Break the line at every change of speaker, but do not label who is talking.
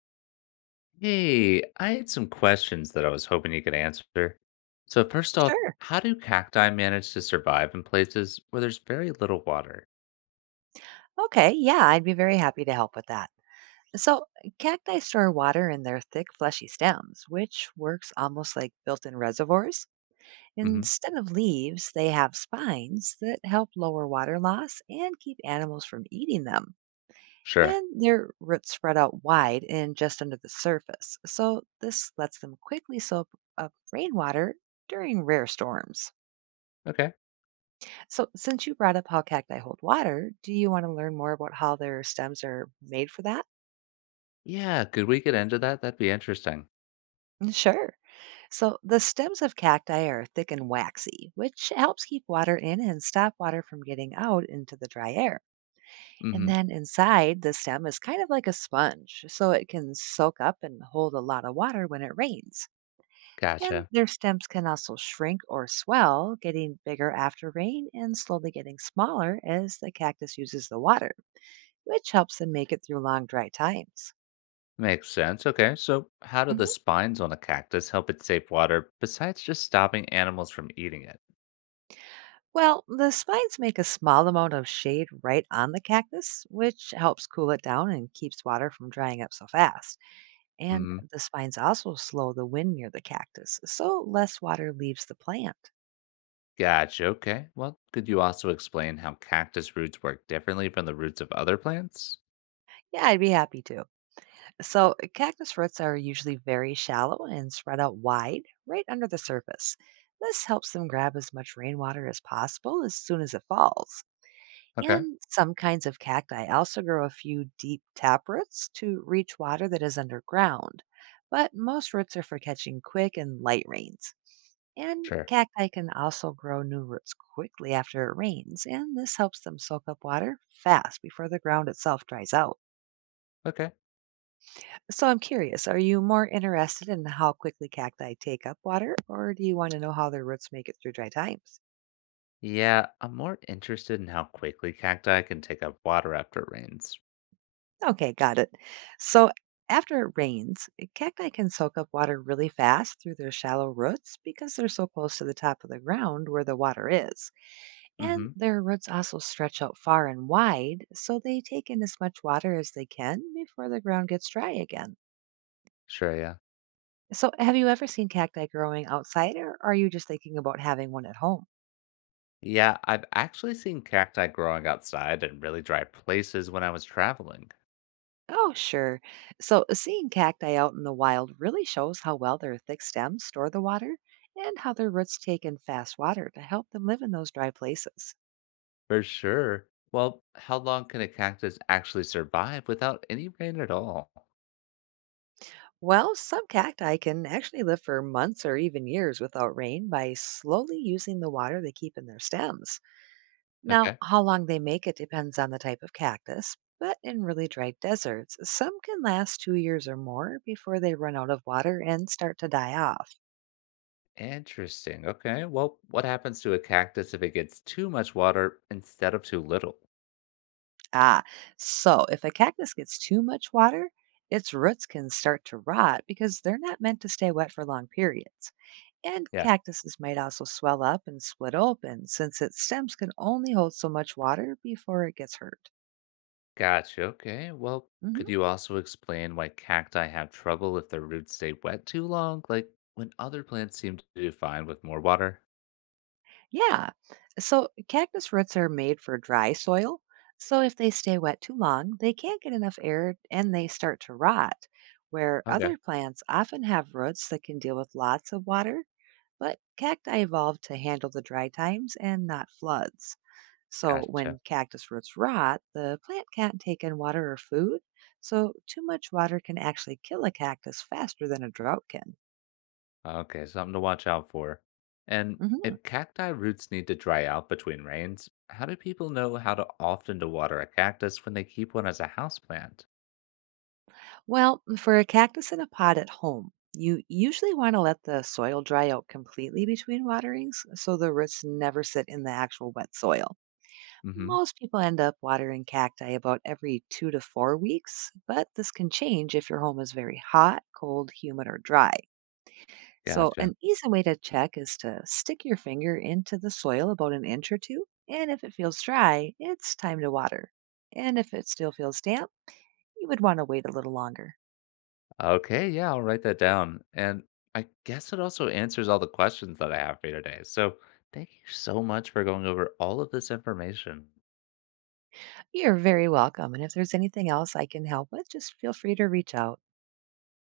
Hey, I had some questions that I was hoping you could answer. So, first off,
Sure.
how do cacti manage to survive in places where there's very little water?
Okay. Yeah, I'd be very happy to help with that. So, cacti store water in their thick, fleshy stems, which works almost like built in reservoirs.
Hmm.
Instead of leaves, they have spines that help lower water loss and keep animals from eating them.
Sure.
And their roots spread out wide and just under the surface. So, this lets them quickly soak up rainwater during rare storms.
Okay.
So, since you brought up how cacti hold water, do you want to learn more about how their stems are made for that?
Yeah, could we get into that? That'd be interesting.
Mm, sure. So the stems of cacti are thick and waxy, which helps keep water in and stop water from getting out into the dry air. And
Hmm.
then inside, the stem is kind of like a sponge, so it can soak up and hold a lot of water when it rains. And
Gotcha.
their stems can also shrink or swell, getting bigger after rain and slowly getting smaller as the cactus uses the water, which helps them make it through long dry times.
Makes sense. Okay, so how do the
Mhm.
spines on a cactus help it save water besides just stopping animals from eating it?
Well, the spines make a small amount of shade right on the cactus, which helps cool it down and keeps water from drying up so fast. And
Hmm.
the spines also slow the wind near the cactus, so less water leaves the plant.
Gotcha. Okay. Well, could you also explain how cactus roots work differently from the roots of other plants?
Yeah, I'd be happy to. So, cactus roots are usually very shallow and spread out wide, right under the surface. This helps them grab as much rainwater as possible as soon as it falls.
Okay.
And some kinds of cacti also grow a few deep tap roots to reach water that is underground, but most roots are for catching quick and light rains. And
Sure.
cacti can also grow new roots quickly after it rains, and this helps them soak up water fast before the ground itself dries out.
Okay.
So I'm curious, are you more interested in how quickly cacti take up water, or do you want to know how their roots make it through dry times?
Yeah, I'm more interested in how quickly cacti can take up water after it rains.
Okay, got it. So after it rains, cacti can soak up water really fast through their shallow roots because they're so close to the top of the ground where the water is. And
Hmm.
their roots also stretch out far and wide, so they take in as much water as they can before the ground gets dry again.
Sure, yeah.
So, have you ever seen cacti growing outside, or are you just thinking about having one at home?
Yeah, I've actually seen cacti growing outside in really dry places when I was traveling.
Oh, sure. So, seeing cacti out in the wild really shows how well their thick stems store the water and how their roots take in fast water to help them live in those dry places.
For sure. Well, how long can a cactus actually survive without any rain at all?
Well, some cacti can actually live for months or even years without rain by slowly using the water they keep in their stems. Now,
Okay.
how long they make it depends on the type of cactus, but in really dry deserts, some can last 2 years or more before they run out of water and start to die off.
Interesting. Okay. Well, what happens to a cactus if it gets too much water instead of too little?
Ah, so if a cactus gets too much water, its roots can start to rot because they're not meant to stay wet for long periods. And
Yeah.
cactuses might also swell up and split open since its stems can only hold so much water before it gets hurt.
Gotcha. Okay. Well,
Mhm.
could you also explain why cacti have trouble if their roots stay wet too long, like when other plants seem to do fine with more water?
Yeah, so cactus roots are made for dry soil. So if they stay wet too long, they can't get enough air and they start to rot. Where
Okay.
other plants often have roots that can deal with lots of water. But cacti evolved to handle the dry times and not floods. So
Gotcha.
when cactus roots rot, the plant can't take in water or food. So too much water can actually kill a cactus faster than a drought can.
Okay. Something to watch out for. And
Hmm.
if cacti roots need to dry out between rains, how do people know how to often to water a cactus when they keep one as a houseplant?
Well, for a cactus in a pot at home, you usually want to let the soil dry out completely between waterings so the roots never sit in the actual wet soil.
Mm-hmm.
Most people end up watering cacti about every 2 to 4 weeks, but this can change if your home is very hot, cold, humid, or dry. So,
Gotcha.
an easy way to check is to stick your finger into the soil about an inch or two, and if it feels dry, it's time to water. And if it still feels damp, you would want to wait a little longer.
Okay, yeah, I'll write that down. And I guess it also answers all the questions that I have for you today. So thank you so much for going over all of this information.
You're very welcome, and if there's anything else I can help with, just feel free to reach out.